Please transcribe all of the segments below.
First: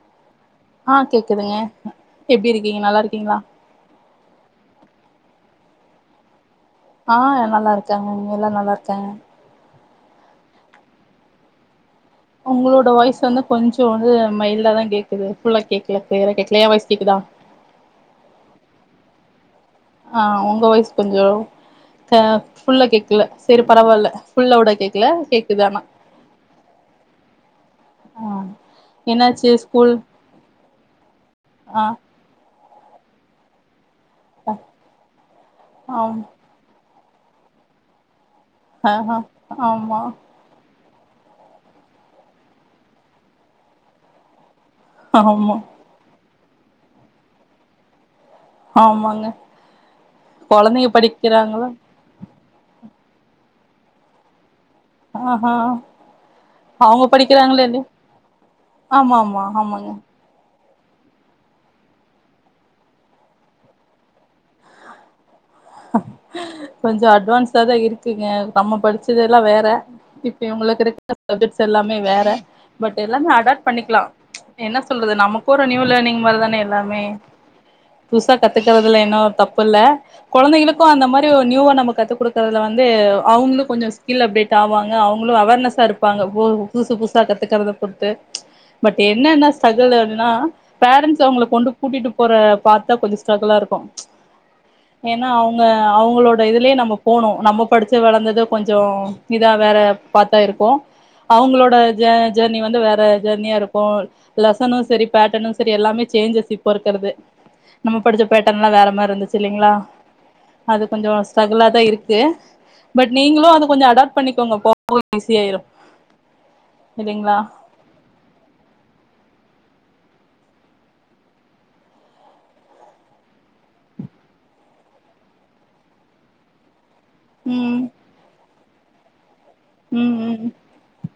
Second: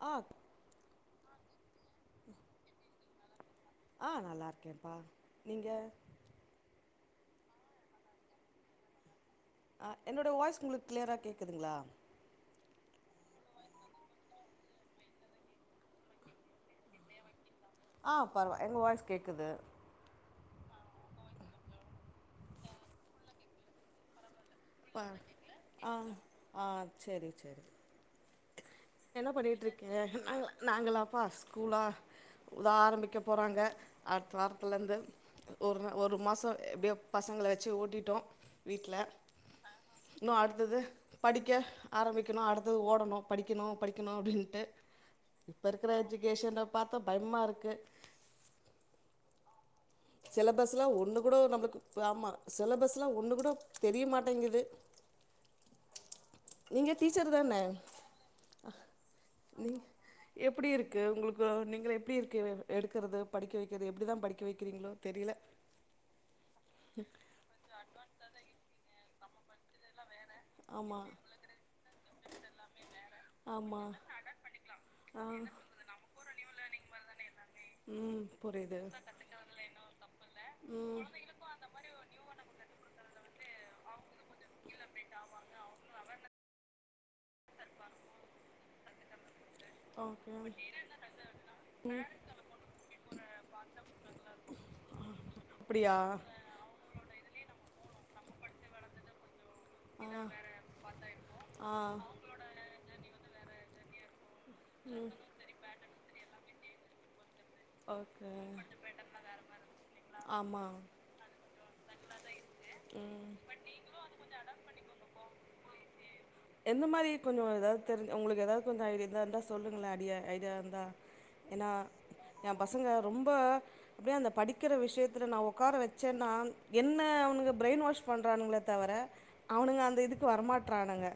ஆ ஆ கேக்குதுங்க எப்டி இருக்கீங்க நல்லா இருக்கீங்ளா ஆ நல்லா இருக்கேம்ப்பா நீங்க ஆ நல்லா இருக்காங்க இங்க எல்லா நல்லா இருக்காங்க ஆ என்னுடைய வாய்ஸ் உங்களுக்கு கிளியரா கேக்குதுங்ளா உங்களோட வாய்ஸ் வந்து கொஞ்சோ வந்து மைல்டா தா கேக்குது ஃபுல்லா கேக்கல கிளியரா கேக்கல எ வாய்ஸ் கேக்குதா ஆ பரவா எங்க வாய்ஸ் கேக்குது ஆ உங்க வாய்ஸ் கொஞ்சோ ஆ ஃபுல்லா கேக்கல செரி பரவாயில்ல ஃபுல்லா உட பா ஆ ஆ செரி செரி ஆ என்னாச்சு ஸ்கூல் நாங்களா நாங்களாப்பா ஸ்கூலா ஆ வா ஆரம்பிக்க போறாங்க அடுத்த வாரத்துலந்து ஒரு ஒரு ஆம் மாசோ எப்டியோ பசங்கள வெச்சு ஓட்டிட்டோ ஆ வீட்ல ஆ ஆமா இன்னு அடுத்தது படிக்க ஆரம்பிக்கணு அடுத்தது ஓடணு படிக்கிணு படிக்கணு அப்டின்ட்டு ஆமா இப்ப இருக் கேற எஜுகேஷன பாத்தா பயமாக இருக்கு ஆமாங்க சிலபஸ்லா கொழந்தைங்க ஒண்ணு கூட படிக்கிறாங்களா நம்மளுக்கு ஆமா சிலபஸ் எல்லாம் ஒண்ணு கூட தெரியமாட்டேங்குது ஆ அ அவங்க டீச்சர் தான படிக்கிறாங்களேன்ன ஆமா ஆமா நீங் ஆமாங்க எப்டி இருக்கு உங்களுக்கு நீங்கள் எப்டி இருக்கு எடுக்கிறது படிக்க வெக்கிறது எப்படிதா படிக்க வெக் கிறிங்ளோ தெரியல கொஞ்சோ அட்வான்ஸா தா இருக்கீங்க நம்ம படிச்சதெல்லா வேற இப்ப உங்களுக்கு ஆமா இருக்கிற சப்ஜெக்ட்ஸ் எல்லாமே வேற பட் எல்லாமே அடாப்ட் ஆமா பண்ணிக்கலா என்ன சொல்றது ஆ நமக்கு ஒரு நியூ லேர்னிங் வரதுனே எல்லாமே ம் புதுசா புரியுது கத்துக்கறதுல என்னவோ தப்பு இல்ல கொழந்தைங்களுக்கு அந்த மாரி ஒரு நியூவா நம்ம கத்து குடுக்குறதுல வந்து அவங்ளுக் கொஞ்சோ ஸ்கில் அப்டேட் ஆவாங்க அவங்களு அவேர்னஸ்ஸ இருப்பாங்க ஓ புதுசு புதுசா கத்துக்கறத பொற்த்து பட் என்னா என்னா ஸ்டீரகல் அப்படினா ஓகே பேறன்ஸ் அவங்களகொண்டு கூட்டிட்டு போற பாத்தா கொஞ்சோ ஸ்ட்ரகல்லா இருக்கு ஹ ஏன்னா அவுங்க அவுங்ளோட இதுலியே நம்ம போனு நம்ம படிச்சு வளந்தது கொஞ்சோ இதா வேற ஆ பாத்தா இருக்கு அவுங்களோட ஆ ஜெர்னி வந்து வேற ஜெர்னியா இருக்கு லெசனு சரி பேட்டனு சரி எல்லாமே சேஞ்சஸ் இப்போ இருக்றது நம்ம படிச்ச ஓகே பேட்டன்ல்லா வேற மாரி இருந்துச்சு இல்லைங்ளா ஆமா அது கொஞ்சோ ஸ்டரகுா தா இருக்கு பட் நீங்ளு அத கொஞ்சோ அடாப்ட் பண்ணிக்கோங்க போக போக ஈஸியாயிரு எந்த மாதிரி இல்லைங்களா கொஞ்சோ ஏதாது தெரிஞ்ச உங்ளுக்கு ஏதாவ் கொஞ்சோ ஐடியா இருந்தா இருந்தா சொல்லுங்ளே ஐடியா ஐடியா இருந்தா என்னா எ பசங்க ரொம்ப அப்டியே அந்த படிக்கிற விஷயத்ல நா உக்கார வச்சேன்னா என்ன அவனுங்க ம் ப்ரெயின் வாஷ் பண்றானுங்ளே தவிர அவனுங்க அந்த ம் இதுக்கு ம் வரமாட்டறானுங்க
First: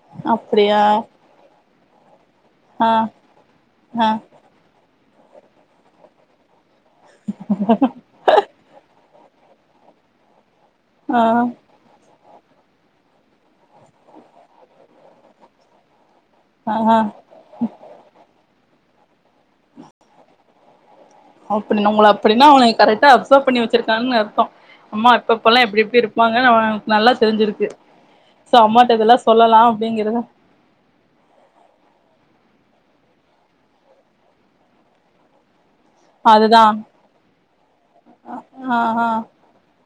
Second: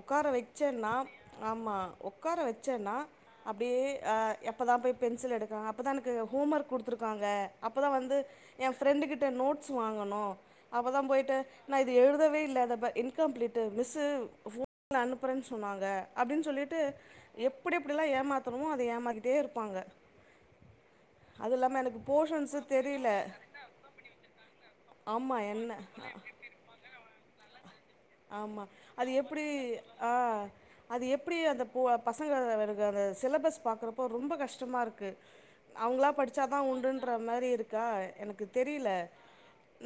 உக்கார அப்படியா வச்சேன்னா ஆமா உக்கார ஆ சன்னா அப்டியே ஆ எப்போதா போய் பென்சில் எடுக்றாங்க அப்போதா எனக்கு ஹோம் ஒர்க் குடுத்துருக்காங்க அப்பதா வந்து என் ஃப்ரெண்டு கிட்ட நோட்ஸ் வாங்கணும அப்பதா பொய்ட்டு நா இது எழுதவே இல்ல அத ப இன்கம்ப்ளீட்டு மிஸ்சு ஃபோன்ல அனுப்புறேன் சொன்னாங்க அப்டின்னு ஆ சொல்லிட்டு ஆ எப்டி எப்டிலா ஏமாத்தணுமோ அத ஏமாக்கிட்டே இருப்பாங்க அது இல்லாம அப்டினு எனக்கு உங்க அப்டினா போர்ஷன்ஸு அவுங்க கரெக்டா தெரில அப்சர்வ் பண்ணி வச்சிருக்காங்கன்னு அர்த்தோ அம்மா ஆமா எப்பல்லாம் என்ன எப்டி எப்டி இருப்பாங்க ஏனா அவ நல்லா தெரிஞ்சிருக்கு சோ ஆமா அம்மாட்ட அது இதெல்லா எப்டி சொல்லலா ஆ அப்படிங்கறத அது எப்டி அந்த பு பசங்க ளுக்கு அந்த சிலபஸ் பாக்றப்போ ரொம்ப கஷ்டமா இருக்கு அவுங்ளா படிச்சாதா அதுதா உண்டுன்ற மாரி இருக்கா எனக்கு ஆ தெரில ஆ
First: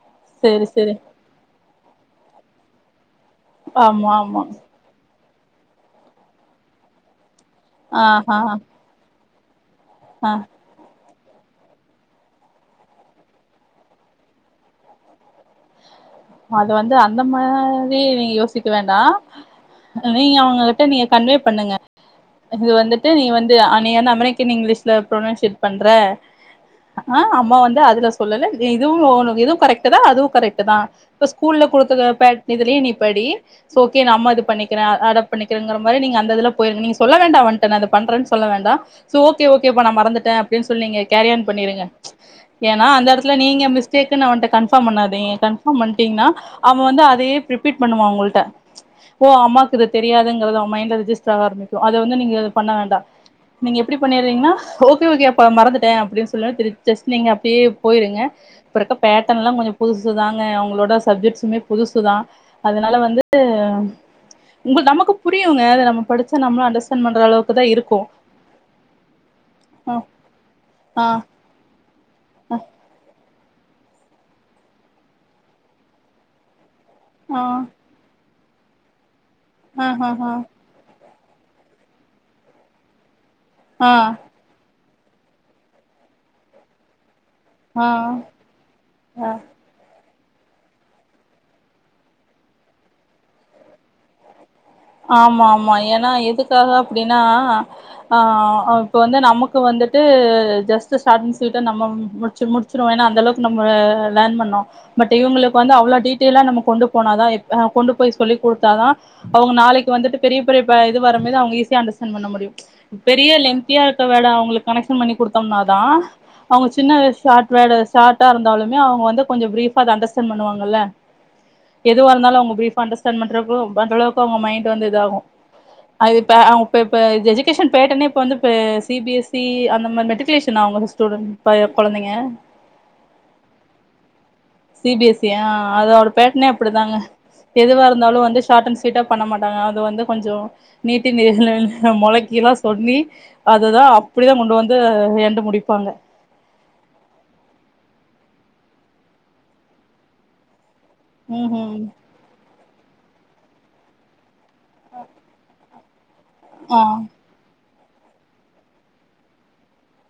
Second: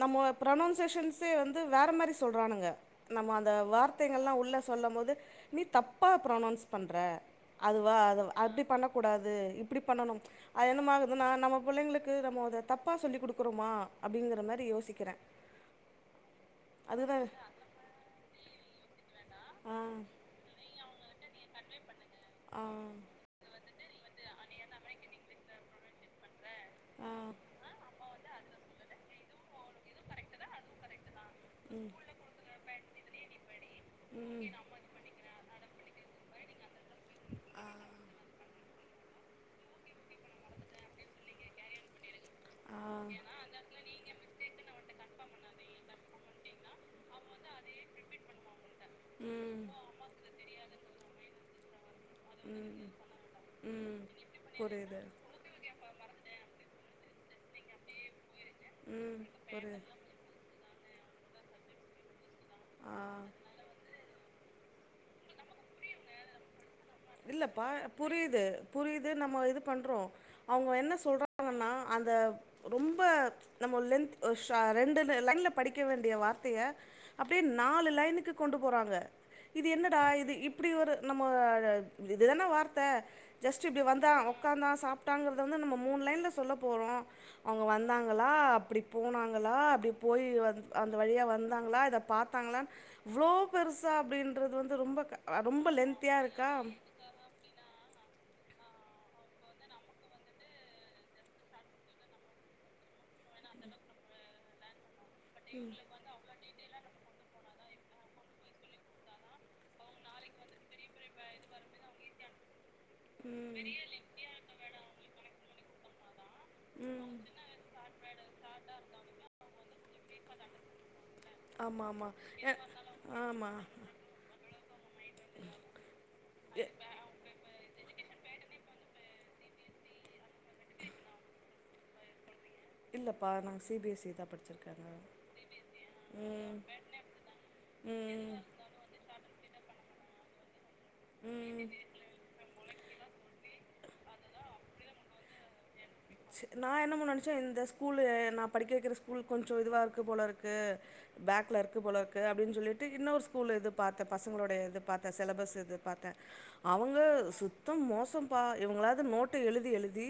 நம்ம சேரி சேரி ப்ரனோன்சேஷஷன்ஸே வந்து ந்து வேற மாரி சொல்றானுங்க நம்ம அந்த ஆமா வார்த்தைகள்ல்லா ஆமா உள்ள சொல்லம்போது நீ தப்பா ப்ரனன்ஸ் பண்ற அதுவா ஆ அத ஆ அப்டி பண்ணக்கூடாது இப்டி பண்ணனு ஆ அது என்னமாருக்குதுனா நம்ம புள்ளைங்ளுக்கு நம்ம அத தப்பாக சொல்லி குடுக்குறோமா அப்டிங்குற மாரி யோசிக்கிறே அது வந்து அதுதா அந்த மாரி நீ யோசிக்க வேண்டா ஆ நீ அவுங்ககிட்ட நீங்க கன்வே பண்ணுங்க ஆ இது வந்துட்டு நீ வந்து து நீ வந்து அமெரிக்கன் இங்லீஷ்ல ப்ரனோன்சியேட் பண்ற ஆ ஆ அம்மா வந்து அதுல சொல்லல இதுவு உனக்கு இதுவு கரெக்டுதா அதுவு கரெக்ட்டுதா இப்ப ஸ்கூல்ல குடுத்துருக்கே பேட் இதுலியே நீப்படி ஓகே நா ம் அம்மா இது பண்ணிக்கிறே அத பண்ணிக்குறேங்ற மாரி நீங்க அந்த இதுல பொயிருங்க நீங்த சொல்ல வேண்டா அவன்ட்ட நா இத பண்றே சொல்ல வேண்டா ச ஓகே ஓகேப்பா நா மறந்துட்டே ஓகேன்னு சொல்லி நீங்க கேரி ஆன் பண்ணிருங்க ஆ ஏனா அந்த எடத்துல நீங்க மிஸ் டேக்குனு அவன்ட்ட கன்ஃபார்ம் பண்ணாதீ கன்பார்ம் பண்டீங்ன்னா அவ வந்து இதே ரிபீட் பண்ணுவா உங்கள்ட ஓ ம் அம்மாக்குது தெரியாதுங்றத அவ மைண்டல ரிஜிஸ்ட்ர் ஆக ஆரம்பிக் சோ அத வந்து நீங்க பண்ண ம் வேண்டா நீங்க எப்டி ம் பண்ணறீங்கன்னா புரியுது ஓகே ஓகே அப்ப மறந்துட்டே அப்டின்னு சொல்லி ஜஸ்ட் நீங்க அப்டியே பொயிருங்க இப்ப இருக்க ம் பேட்டன்லா கொஞ்சோ புரியுது புதுசு புதுசு தாங்க அவுங்களோட சப்ஜெக்ட்ஸுமே புதுசுதா அதனால ஆ வந்து உங்க நமக்கு புரியுங்க அத நம்ம படிச்ச நம்மளு அண்டர்ஸ்டாண்ட் பண்ற அளவுக்குதா இல்லப்பா இருக்கு புரியுது ஆ அவுங்க என்ன ஆ சொல்றாங்கன்னா அந்த ரொம்ப நம்ம லென்த் சா ரெண்டு லைன்ல படிக்க வேண்டிய வார்த்தைய ஆ அப்டியே நாலு லைனுக்கு கொண்டு போறாங்க இது ஆ என்னடா ஆ இது ஆ இப்டி ஒரு நம்ம இதுதான வார்த்த ஜஸ்ட் இப்டி ஆ வந்தா உக்காந்தா சாப்ட்டாங்றத வந்து நம்ம மூணு லைன்ல சொல்ல போறோ அவுங்க ஆ வந்தாங்களா அப்டி ஆ போனாங்களா அப்டி போய் வந் அந்த வழியா வந்தாங்ளா இத பாத்தாங்ளான் இவ்ளோ பெருசா அப்டின்றது வந்து ரொம்ப க- ஆமா ரொம்ப ஆமா ஏனா லென்த்தியா இருக்கா எதுக்காக அப்டினா ஆ இப்ப வந்து நமக்கு வந்துட்டு ஜஸ்ட்டு சாட் அன் ஸ்வீட்டா நம்மம் முட்ச்சு முட்ச்சிருவோ ஏனா அந் தளவுக்கு நம்ம லேர்ன் பண்ணோ பட் இவுங்குளுக்கு வந்து அவ்ளோ டீட் டெய்லா நம்ம கொண்டு போனாதா கொண்டு போய் சொல்லிக் குடுத்தாதா அவுங்க நாளைக் இப்ப வந்துட்டு பெரிய பே இது வரமோதே அவுங்க ஈஸியா அண்டர்ஸ்டாண்ட் பண்ண முடியு பெரிய ம் லென்த்தியா இர்க்க வேர்ட அவுங்குளுக் கனெக்ஷன் பண்ணி குடுத்தோம்னாதா அவுங்க சின்ன ம் வய்ஸ் ஷார்ட் வேர்ட ஷாட்டா இருந்தாலுமே அவுங்க வந்து கொஞ்சோ ப்ரீஃபா அத அண்டர்ஸ்டாண்ட் பண்ணுவாங்கல்ல ஆமா ஆமா எதுவா இருந்தாலு அ அவங்க ப்ரீஃபா அண்டர்ஸ்டாண்ட் ஆமா பண்றப்போ பண்றளவுக் மைண்ட்டு வந்து இதாகு அது இப்ப அவுங்க இப்ப இப்ப இது எஜுகேஷன் பேட்டனே இப்ப வந்துப்ப சி பி எஸ் இ அந்த மாரி மெர்ட்டிக்குலேஷனா அவுங்க ஸ்டூடெண்ட் ப கொழந்தைங்க இல்லப்பா நாங்க சி பி எஸ் இ தா படிச்சிருக் சி பி எஸ் இ ஆ அதோட பேட்னே அப்டிதாங்க எதுவா இருந்தாலு ம் வந்து ஷாட் அண்ட் ஸ்வீ நீட்டா பண்ண மாட்டாங்க அது வந்து கொஞ்சோ நீட்டி நி நி ம் மொளைக்கிலா சொல்லி அதுதா அப்புடிதா கொண்டு வந்து என்ட முடிப்பாங்க நா என்னமோ நெனச்சே இந்த ஸ்கூலு நா படிக்க வெக்கிற ஸ்கூல் கொஞ்சோ இதுவா இருக்கு போலருக்கு ம் பேக்ல ம் இருக்கு போல இருக்கு அப்டின் சொல்லிட்டு இன்னொரு ஸ்கூல் இது பாத்த பசங்களோ ட இது பாத்தே செலபஸ் இது பாத்தே ஆ அவுங்க சுத் சுத்தோ மோசோ பா இவுங்களாவ்து நோட்டு எழுதி எழுதி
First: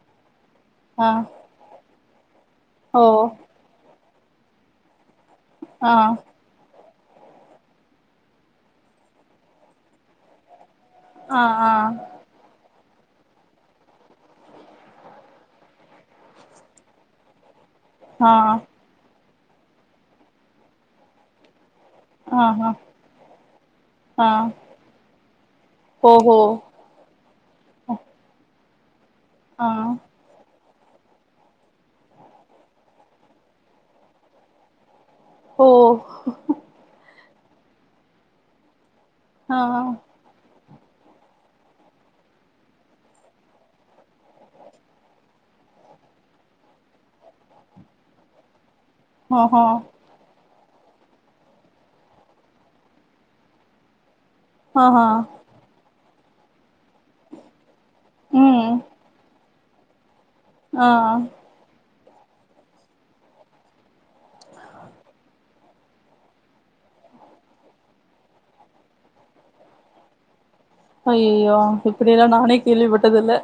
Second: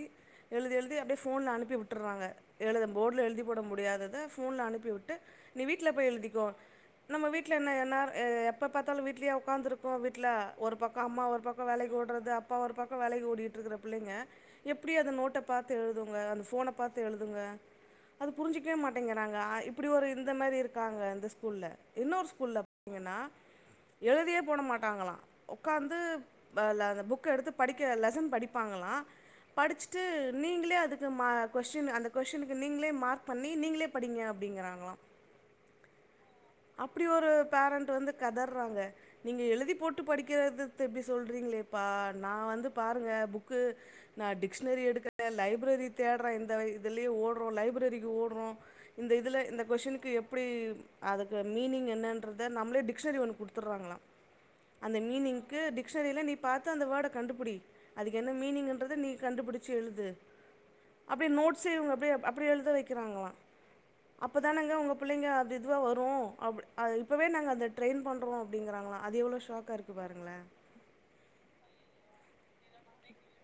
எழுதி எழுதி ஆ அப்டே ஃபோன்ல அனுப்பி விட் ட்டுர்றாங்க எழுத ஓ போர்ட்ல எழுதி போட முடியாதத ஃபோன்ல அனுப்பி விட்டு நீ வீட்ல ஆ போய் எழுதிக்கோ நம்ம வீட்ல என்ன என்நார் எப்ப பாத்தாலு வீட்லயா உக்காந்துருக்கோ வீட்ல ஒரு பக்கோ அம்மா ஆ ஒரு பக்கோ ஆ வேலைக்கி ஓட்றது அப்பா ஒரு பக்கோ வேலைக்கு ஓடிட்டுருக்குற புள்ளைங்க எப்புடி அத நோட் ட்ட பாத்து எழுதுங்க அந்த ஃபோன பாத்து எழுதுங்க அது ஆ புரிஞ்சிக்கவே மாட் டேங்குறாங்க ஆ இப்புடி ஒரு இந்த மாரி இருக்காங்க இந்த ஸ்கூல்ல இன்னொரு ஆ ஸ்கூல்லப் ஆ பாத்திங்கன்னா ஆ எழுதியே போட மாட்டாங்களா உக்காந்து ஓஹோ பே ல அந்த புக் புக் எடுத்து படிக்க லெசன் படிப்பாங்களா ஆ படிச் நீங்களே அதுக்கு மா கொஸ்டீன் அந்த கொஸ்டீன்க்கு நீங்ளே மார்க் பண்ணி நீங்ளே படிங்க அப்டிங்குறாங்ளா ஓ அப்டி ஒரு பேரண்ட் வந்து கதர்றாங்க நீங்க ஆ எழுதி போட்டு படிக்கிறது து இப்டி சொல்றிங்ளேப்பா நா வந்து பாருங்க புக்கு நா டிக் ஷ்னரி எடுக்குற லைப்ரரி தேட்ற இந்த இதுலியே ஓட்றோ லைப்ரரிக்கு ஓடுறோ இந்த இதுல இந்த ஆஹா கொஸ்டீனுக்கு எப் புடி அதுக்கு மீனிங் என்னென்றத நம்ளே ட்க்க்ஷ்னரி ஒன்னு குட்த்துர்றாங்களா அந்த ஆஹா மீனிங்க்கு டிஸ்னரில நீ பாத்து அந்த வேர்ட கண்டுபுடி அதுக்கு என்ன ம் மீனிங்ன்றத நீ புடுச்சி எழுது ஆ அப்டி நோட்ஸ் இவுங்க அப்பயே அப்புடி எழுத வைக்குறாங்களா அப்ப தானங்க உங்க புள்ளைங்க அது இதுவா வரும் அப்டி அத இப்பவே நாங்க அந்த ட்ரெய்ன் பண்றோ அப்டிங்குறாங்களா அது எவ்ளோ ஷாக்காருக்கு பாருங்ளே ஐயயோ இப்படியெல்லா நானே கேள்விப்பட்டது இல்ல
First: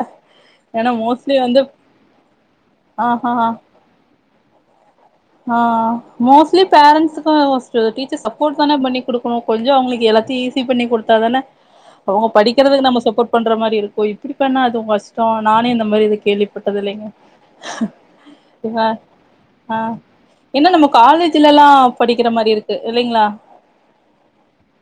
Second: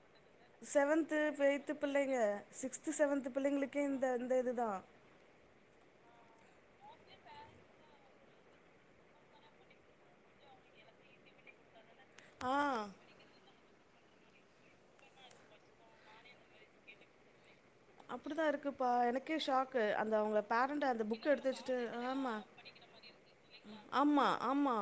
செவன்த்து எய்ட்த்து பிள்ளைங்க சிக்ஸ்த்து ஆஹா செவன்த்து பிள்ளைங்களுக்கே இந்த இந்த இது தா ஆ மோஸ்ட்லி பேரண்ட்ஸ்க்கோ ஃபஸ்ட்டு டீச்சர் சப்போர்ட் தான பண்ணி குடுக்கணு கொஞ்ச அவுங்ளுக்கு எல்லாத்தியு ஈஸி பண்ணி குடுத்தா தான அவுங்க ஆ படிக்கிறதுக்கு நம்ம சப்போர்ட் பண்ற மாரி இருக்கு இப்புடி பண்ணா அது கஷ்டோ நானே இந்த மாரி எத கேள்வி தொட்டது இல்லிங்க அப்படி தா இருக்குப்பா எனக்கே ஷாக்கு அந்த அவுங்கள என்ன நம்ம காலேஜ்லல்லா படிக்கிற மாரி இருக்கு இல்லிங்ளா ஆமா ஆமா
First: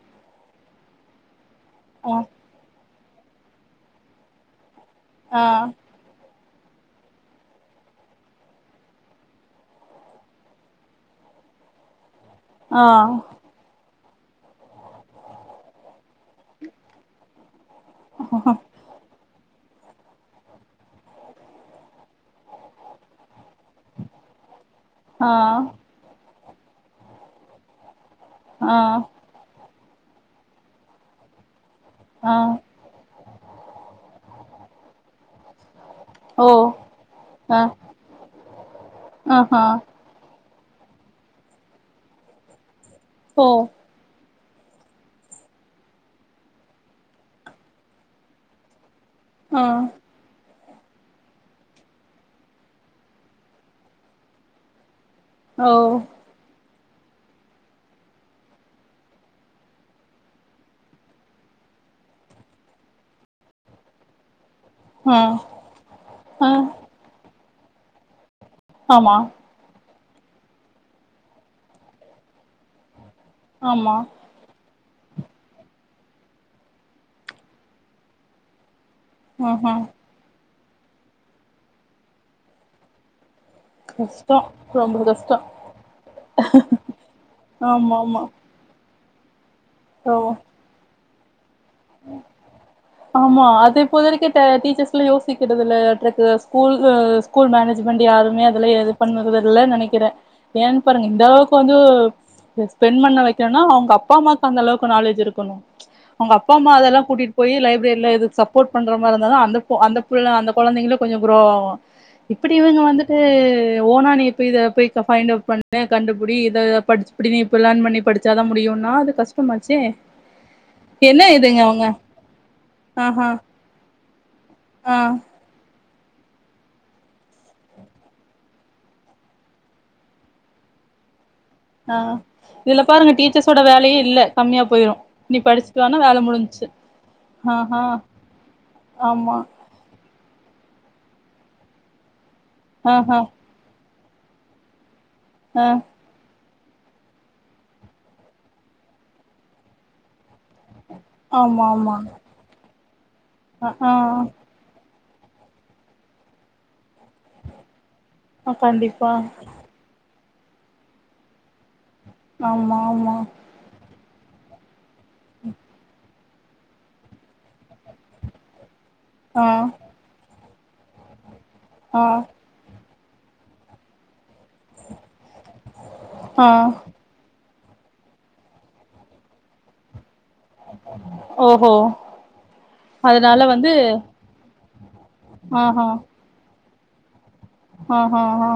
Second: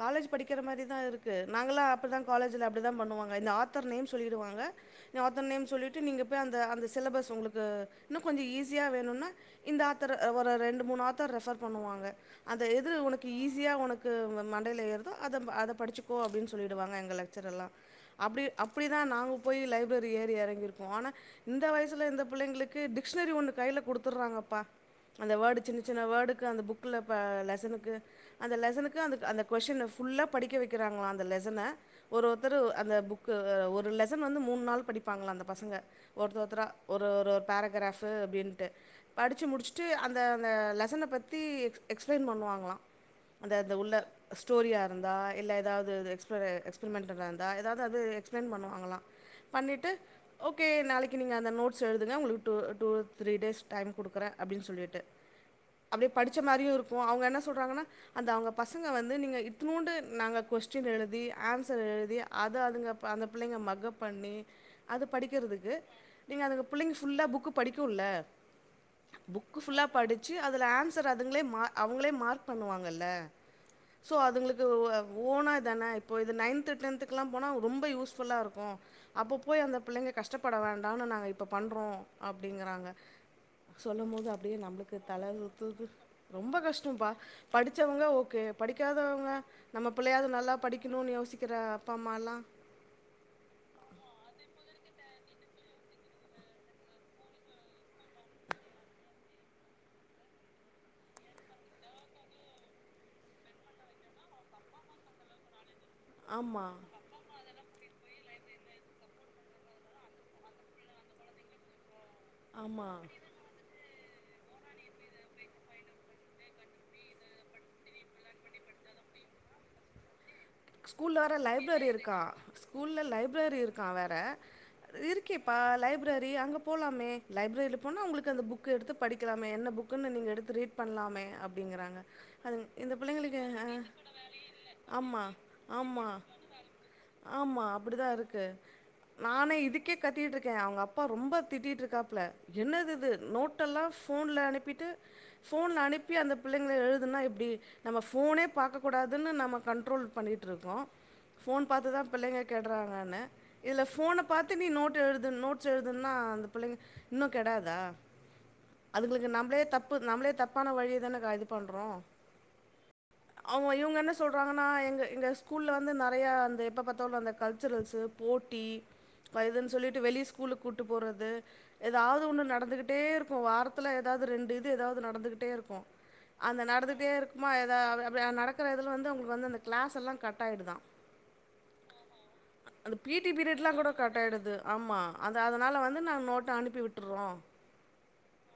காலேஜ் படிக்கிற மாரிதா இருக்கு நாங்களா ஆ அப்படிதா காலேஜ்ல அப்படிதா பண்ணுவாங்க இந்த ஆத்தர் நேம் சொல்லிடுவாங்க இந்த ஆ ஆத்தர் நேம் சொல்லி ட்டு நீங்க பேய் அந்த அந்த சிலபஸ் உங்களுக்கு இன்னூ கொஞ்சொ ஈஸியா வேணும்னா இந்த ஆத்தர் ஒரு ரெண்டு மூணு ஆத்தர் ரெஃபர் பண்ணுவாங்க அது ஆ எது உனக்கு ஈஸியா உனக் க்கு மண்டையில ஏறுதே அத ‌அத படிச்சிக்கோ அப்படின்னு சொல்லிடுவாங்க எங்க லெக்சர்ல்லா அப்டி அப் இப்படி தா நாங்க போய் லைப்ரரி ஏறி எறங்கியிருக்கோ ஆனா இந்த வயசுல இந்த பிள்ளைங்களுக்கு டிக்ஷனரி ஒன்னு கையில குடுத்துறாங்கப்பா ஆ அந்த வேர்டு சின்ன சின்ன வேர்டுக்கு அந்த புக்ல பெ லெசனுக்கு அந்த ஆ லெசனுக்கு அந்த அந்த கொஸ்டீன்ன ஃபுல்லா படிக்க வைக்கிறாங்களா அந்த லெசனெ ஒரு ஆ ஒருத்தரு அந்த புக் க்கு ஒரு லெசன வந்து மூணு நாள் படிப்பாங்கள அந்த பசங்க ஒருத்த ஓ ஒருத்தர் ஒரு ஒரு ஆ பேரகிராப் அப்படின்ட்டு படிச்சி ஆஹா முடிச்சிட்டு அந் அந்த அந்த லெசன பத்தி எக்ஸ்பிளைன் பண்ணுவாங்களா ஓ அந்த அந்த உள்ள ஸ்டோரியா இருந்தா இல்ல ஏதாவது எக்ஸ்ப எக்ஸ்பெரிமெண்டா இருந்தா ஏதாவது அது எக்ஸ்பளைன் பண்ணுவாங்களலா ஆ பண்ணிட்டு ஓகே நாளைக்கி நீங்க அந்த நோட்ஸ் எழுதுங்க உங்களுக்கு two two three days time கொடுக்குறே அப்டின் சொல்லிட்டு ஓ அப்டியே படிச்ச மாரியூ இருக்கூ அவுங்க என்ன சொல்றாங்கன்னா அந்த அவுங்க பசங்க வந்து நீங்கள் இத்துண்டு நாங்க கொஸ்டின் எழுதி ஆன்சர் எழுதி அத அதுங்க அந்த பிள்ளைங்க மக்கப் பண்ணி அத ஆ படிக்கறதுக்கு நீங்க ஆ அதுங்க பிள்ளிங்க ஃபுல்லா புக்கு படிக்க வுட்ல்ல ஆமா புக்கு ஃபுல்லா படிச்சு அதுல ஆன்சர் அதுங்ளே மா அவுங்ளே மார்க் பண்ணுவாங்கல்ல ஆமா சோ அதுங்ளுக் இது வ ஓனா தான இப்போ இது நைன்த் டென்த்குலா போனா ரொம்ப யூஸ் ஃபுல்லா இருக்கூ அப்ப போய் ஆஹா அந்த புள்ளைங்க கஷ்டப்பட வேண்டான்னு நாங்க இப்ப பண்றோ அப்டிங்கறாங்க சொல்லும் போது கஷ்டோ அப்டியே நம்ளுக்கு ரொம்ப தல கஷ்டோ சுத்துது ரொம்ப கஷ்டொம்பா ஆமா படிச்சவங்க ஆமா ஓகே எ படிக்காதவங்க நம்ம ஆமா புள்ளையாது நல்லா படிக்குணுன்னு யோசிக்கற அப்பா அம்மாலா ஆமா அது இப்போது வரைக்கூ ட டீச்சர்ஸ்லா யோசிக்கறது இல்ல த்ரட் ஸ்கூல் ஸ்கூல் மேனஜ்மெண்ட் யாருமே அதுல எல்ப் பண்ணறது இல்ல நெனைக்கிறே ஏன்க் பாருங்க இதெளவுக்கு வந்து ஸ்பெண்ட் பண்ண வெகைகோன்னா அவங்க அப்பா அம்மாக்கு அந்தளவுக்கு நாலேஜ் இருக்கணூ அவங்க அப்பா ஆமா அம்மா அதெல்லா கூட்டிட் போயி லைப் அப்டிலா எது சப்போட் பண்ற மாரிருந்தா தா அந்த போ அந்த புள்ள அந்த கொழந்தைங்களூ கொஞ்சொ க்ரோ ஆவூ இப்டி இவங்க ஆமா வந்துட்டு இத ஓனா நீ இப்ப இத போய் ஃபைண்ட் அவ்ட் பண்ணு கண்டுபுடி இந்த பட்ச் இப்டி நீ லேர்ன் பண்ணி படிச் சா தா முடியுன்னா அது கஷ்டமாச்சே ஸ்கூல்ல என்ன வேற இதுங்க லைப்ரரி அவங்க இருக்கா ஸ்கூல்ல ஆஹா லைப்ரரி இருக்கா வேற ஆ இருக்கேப்பா லைப்ரரி அங்க போலாமே லைப்ரரில போனா உங்ளுக்கு அந்த புக் எடுத்து படிக்கலாமே என்ன புக்குன்னூ நீங்க எடுத்து ரீட் பண்லாமே ஆ அப்டிங்கறாங்க அது இதுல இந்த பாருங்க புள்ளைங்களுக்கு டீச்சர்ஸோட அ வேலையே இல்ல கம்மியா போயிரு ஆம்மா நீ படிச்சுட்டு வானா ஆம்மா வேல முடிஞ்ச்சு ஆம்மா ஆஹா அப்புடிதா இருக்கு ஆமா நானே இதுக்கே கத்திகிட்ருக்க அவுங்க அப்பா ரொம்ப திட்டிட்ருக்காப்ல என்னது இது ஆஹா நோட் ட்டுந்தா ஃபோன்ல அனுப்பிட்டு ஆ ஃபோன்ல அனுப் பி அந்த பிள்ளைங்கள எழுதுனா எப்டி நம்ம ஃபோனே பாக்ககூடாதுன்னு நம்ம கண்ட்ரோல் பண்ணிட் ட்ருக்கோ ஃபோன் ஆமா ஆமா பாத்துதா பிள்ளைங்க கெட்றாங்கன்னு இதுல ஆ ஃபோன பாத் து நி நோட் எழுது நோட்ஸ் எழுதுன்னா அந்த புள்ளைங்க இன்னு கெடாதா ஆ கண்டிப்பா அதுங்ளுக்கு நம்ளே தப்பு நம்ளே தப்பான வழிய தான கய்ட் இது பண்றோ ஆமா ஆமா அவங்க இவங்க என்ன சொல்றாங்கனா எங்க எங்க ஸ்கூல்ல வந்து ந நெறையா அந்த எப்ப பாத்தாலு அந்த கல்ச்சுரல்ஸு போட்டி ப ஆ இதுன் சொல்லி ட்டு வெளிய ஸ்கூலு கூட்டு போறது ஆ ஏதாது ஒண்ணு நடந்துகிட்டே இருக்கு வாரத்துல ஏதாது ரெண் இது ஏதாது நடந்துகிட்டே இருக்கு ஆ அந்த நடந்துட்டே இருக் மா ஏதாது நடக்குற அதுல வந்து அவுங்ளுக்கு வந்து அந்த க்ளாஸ் எல்லா கட் ட ஆய்டுதா ஓஹோ அந்த பீ டி அதனால பீரியட்லா வந்து கூட கட் கட் ஆய்டுது ஆமா அந்த அதனால ஆஹா வந்து நாங்க நோட்ட அனுப்பி விட்டுற்றோ ஆஹா ஹ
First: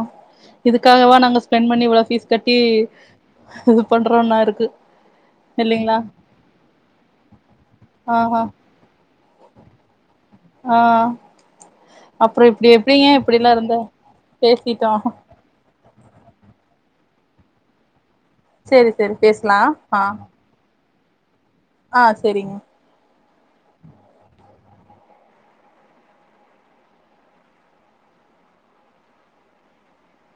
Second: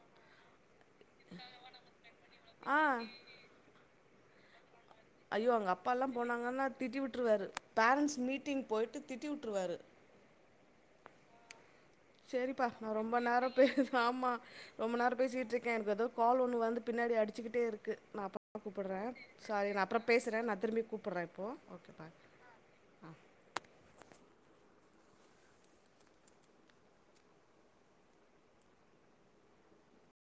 இதுக்காகவா நாங்க ஸ்பெண் பண்ணி இவ்ளோ ஃபீஸ் கெட்டி ஆ இது பண்றோன்னாயிருக்கு ஐயோ அவங்க அப்பால்லா போனாங்கன்னா திட்டி வுட்ருவாரு பேரண்ஸ் ஆஹா மீட்டிங் போய்ட்டு திட்டி வுட்ருவாரு ஆ அப்புறோ செரிப்பா இப்டி நா எப்டிங்க ரொம்ப நேரோ இப்டிலா பே இருந்தா ஆமா ரொம்ப பேசிட்டோ நேரோ பேசிட்ருக்கே எனக் எதோ கால் ஒண்ணு வந்து பின்னாடி அடிச்சுகிட்டே இருக்கு நாப அப்ப சேரி கூப்புட்றே சேரி பேசலா சாரி நா அப்பறோ ஆ பேசுறே நா திரும்பி கூப்புட்றே இப்போ ஆ செரிங்க